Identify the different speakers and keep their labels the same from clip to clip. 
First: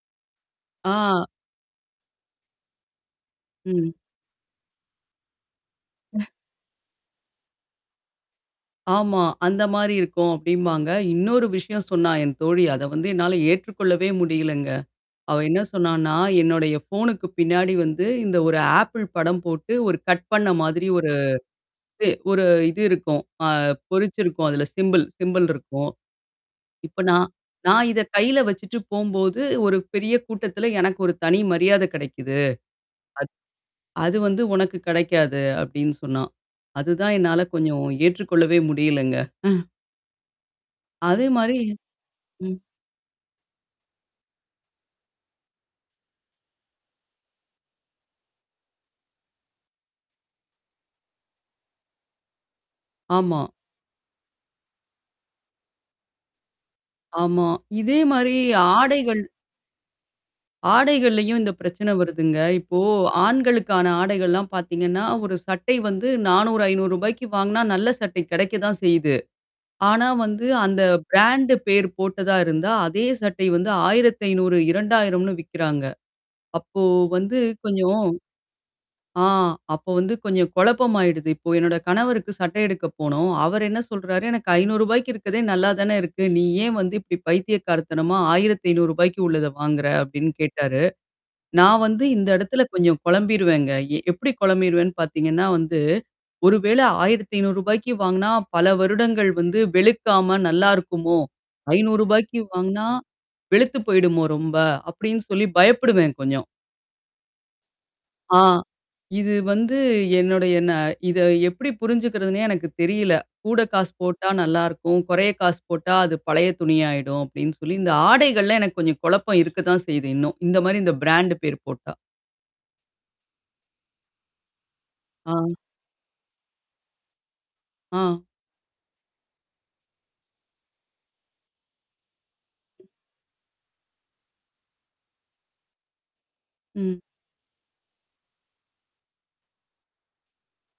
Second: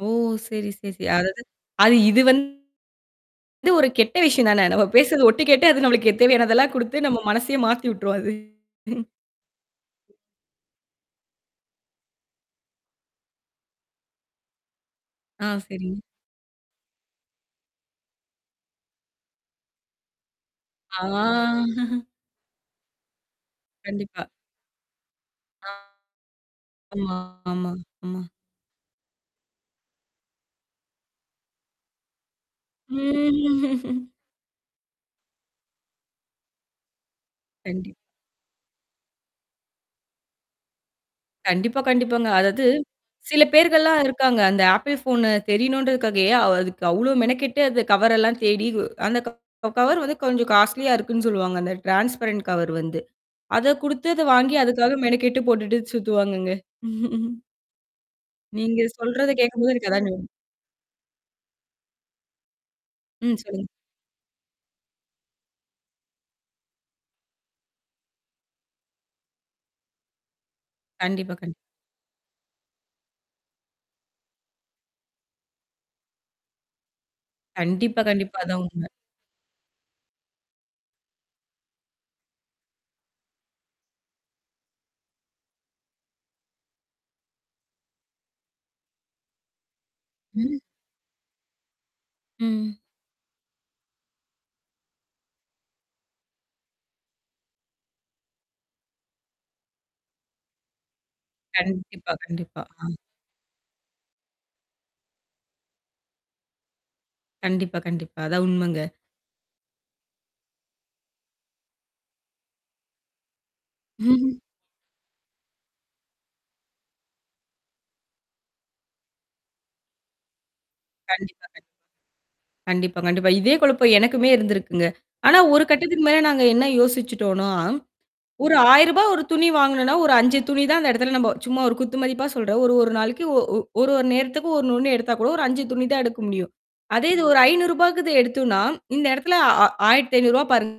Speaker 1: ஓ! சரி, சரி.
Speaker 2: ஆ.
Speaker 1: அதாவது, அது இது வந்து ஒரு
Speaker 2: ம்.
Speaker 1: கெட்ட விஷயம் தானே. நம்ம பேசுறது ஒட்டு கேட்டு அது நம்மளுக்கு தேவையானதெல்லாம் குடுத்து நம்ம மனசையே மாத்தி விட்டுருோம் அது.
Speaker 2: ஆமா. அந்த மாரி இருக்கும் அப்டிம்பாங்க. இன்னொரு விஷயம் சொன்னா என் தோழி. அத வந்து என்னால ஏற்றுக்கொள்ளவே முடியலங்க. அவ
Speaker 1: ஆ
Speaker 2: என்ன
Speaker 1: சரிங்க.
Speaker 2: சொன்னான்னா, என்னுடைய ஃபோனுக்கு பின்னாடி வந்து இந்த ஒரு ஆப்பிள் படம் போட்டு ஒரு கட் பண்ண மாதிரி ஒரு
Speaker 1: ஆ.
Speaker 2: இது ஒரு இது இருக்கும். அ
Speaker 1: கண்டிப்பா.
Speaker 2: பொறிச்சுிருக்கும். அதுல சிம்பள் சிம்பள்
Speaker 1: ஆ.
Speaker 2: இருக்கும். இப்ப
Speaker 1: ஆமா,
Speaker 2: நான்
Speaker 1: ஆமா,
Speaker 2: நான் இத
Speaker 1: ஆமா.
Speaker 2: கையில வச்சுட்டு போம்போது, ஒரு பெரிய கூட்டத்துல எனக்கு ஒரு தனி மரியாதை கிடைக்குது. அத்
Speaker 1: ம்
Speaker 2: அது வந்து உனக்கு கிடைக்காது அப்படின்னு சொன்னா. அதுதான் என்னால கொஞ்சம்
Speaker 1: கண்டிப்
Speaker 2: ஏற்றுக்கொள்ளவே முடியலங்க. அதே மாரி
Speaker 1: கண்டிப்பா, கண்டிப்பாங்க.
Speaker 2: ம்.
Speaker 1: அதாவது சில பேர்கள்லாம் இருக்காங்க. அந்த ஆப்பிள் ஃபோன் தெரியணுன்றதுக்காகயே அதுக்கு அவ்ளோ மெனக்கெட்டு அந்த கவர் எல்லாம் தேடி அந்த க கவர் வந்து கொஞ்சம் காஸ்ட்லியா இருக்குன்னு சொல்லுவாங்க. அந்த ட்ரான்ஸ்பரன்ட் கவர் வந்து.
Speaker 2: ஆமா.
Speaker 1: அத குடுத்து அத வாங்கி அதுக்காக மெனக்கட்டு போட்டுட்டு சுத்துவாங்கங்க.
Speaker 2: ஆமா. இதே மாரி
Speaker 1: நீங்க
Speaker 2: ஆடைகள்
Speaker 1: சொல்றத கேட்கும்போது எனக்கு அதாங்.
Speaker 2: ஆடைகள்லயும் இந்த பிரச்சனை வருதுங்க. இப்போ
Speaker 1: ம். சொல்லுங்க.
Speaker 2: ஆண்களுக்கான ஆடைகள்லாம் பார்த்தீங்கன்னா, ஒரு சட்டை வந்து ரூ.400, ரூ.500க்கு வாங்குனா நல்ல சட்டை கிடைக்க தான் செய்யுது. ஆனா வந்து அந்த
Speaker 1: கண்டிப்பா,
Speaker 2: பிராண்ட்
Speaker 1: கண்டிப்
Speaker 2: பேர் போட்டதா இருந்தா, அதே சட்டை வந்து ரூ.1500, ரூ.2000னு விக்கிறாங்க. அப்போ வந்து
Speaker 1: கண்டிப்பா,
Speaker 2: கொஞ்சம்
Speaker 1: கண்டிப்பா அதான் உண்ம.
Speaker 2: ஆ அப்ப வந்து கொஞ்சம் குழப்பமாயிடுது. இப்போ என்னோட கணவருக்கு சட்டை எடுக்க போனோம். அவர் என்ன சொல்றாரு எனக்கு ரூ.500 இருக்கிறதே நல்லா தானே இருக்கு. நீ ஏன் வந்து இப்படி பைத்திய கார்த்தனமா ரூ.1500, உள்ளத வாங்குற அப்படின்னு
Speaker 1: ம்.
Speaker 2: கேட்டாரு. நான் வந்து இந்த இடத்துல
Speaker 1: ம்.
Speaker 2: கொஞ்சம் குழம்பிருவேங்க. எ எப்படி குழம்பிருவேன்னு பார்த்தீங்கன்னா வந்து, ஒரு வேளை ரூ.1500, வாங்குனா, பல வருடங்கள் வந்து வெளுக்காம நல்லாயிருக்குமோ? ஐநூறு
Speaker 1: கண்டிப்பா,
Speaker 2: ரூபாய்க்கு
Speaker 1: கண்டிப்பா.
Speaker 2: வாங்கனா.
Speaker 1: ஆ.
Speaker 2: வெளுத்து போயிடுமோ ரொம்ப. அப்படின்னு சொல்லி பயப்படுவேன் கொஞ்சம்.
Speaker 1: கண்டிப்பா, கண்டிப்பா.
Speaker 2: ஆ.
Speaker 1: அதான் உண்மைங்க.
Speaker 2: இது வந்து என்னுடையன இத எப்படி புரிஞ்சுக்கிறதுன்னே எனக்கு தெரியல. கூட காசு போட்டா நல்லாருக்கும். குறைய காசு போட்டா அது பழைய துணியாயிடும் அப்படின்னு சொல்லி இந்த ஆடைகள்ல எனக்கு கொஞ்சம் குழப்பம் இருக்க தான் செய்யுது. இன்னும். இந்த மாரி இந்த பிராண்ட்
Speaker 1: கண்டிப்பா கண்டிப்
Speaker 2: பேர் போட்டா.
Speaker 1: கண்டிப்பா, கண்டிப்பா. இதே குழப்பம் எனக்குமே இருந்திருக்குங்க.
Speaker 2: ஆ.
Speaker 1: ஆனா ஒரு கட்டத்துக்கு மேல நாங்க என்ன யோசிச்சுட்டோனா,
Speaker 2: ஆ.
Speaker 1: ஒரு ரூ.1000 ஒரு துணி வாங்குனோனா, ஒரு 5 துணி தான் அந்த இடத்துல நம்ப சும்மா ஒரு குத்துமதிப்பா சொல்ற. ஒரு ஒரு நாளைக்கு ஒ ஒ ஒரு ஒரு நேரத்துக்கு ஒண்ணு ஒண்ணு எடுத்தா கூட ஒரு 5 துணி தான் எடுக்க முடியும்.
Speaker 2: ம்.
Speaker 1: அதே இது ஒரு ரூ.500க்கு எடுத்தோனா, இந்த இடத்துல ரூ.1500 ஆ பாருங்க.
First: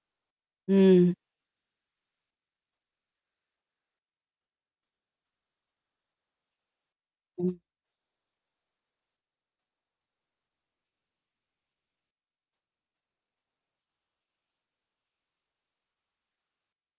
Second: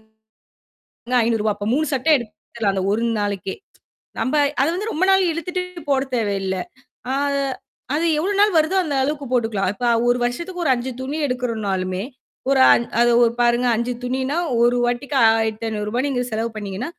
Speaker 2: ம்.
Speaker 1: அப்ப 3 சட்ட எடுத்துரலாம். அந்த ஒரு நாளைக்கே. நம்ப அத வந்து ரொம்ப நாள் இழுத்துட்டு போட தேவையில்ல. அ
Speaker 2: ம்.
Speaker 1: அது எவ்ளோ நாள் வருதோ அந்த அளவுக்கு போட்டுக்கலாம். இப்ப ஒரு வருஷத்துக்கு ஒரு 5 துணி எடுக்கறனாலுமே. ஒரு அ அது ஒரு பாருங்க 5 துணினா, ஒரு வாட்டிக்கு ரூ.1500 நீங்க செலவு பண்ணீங்கன்னா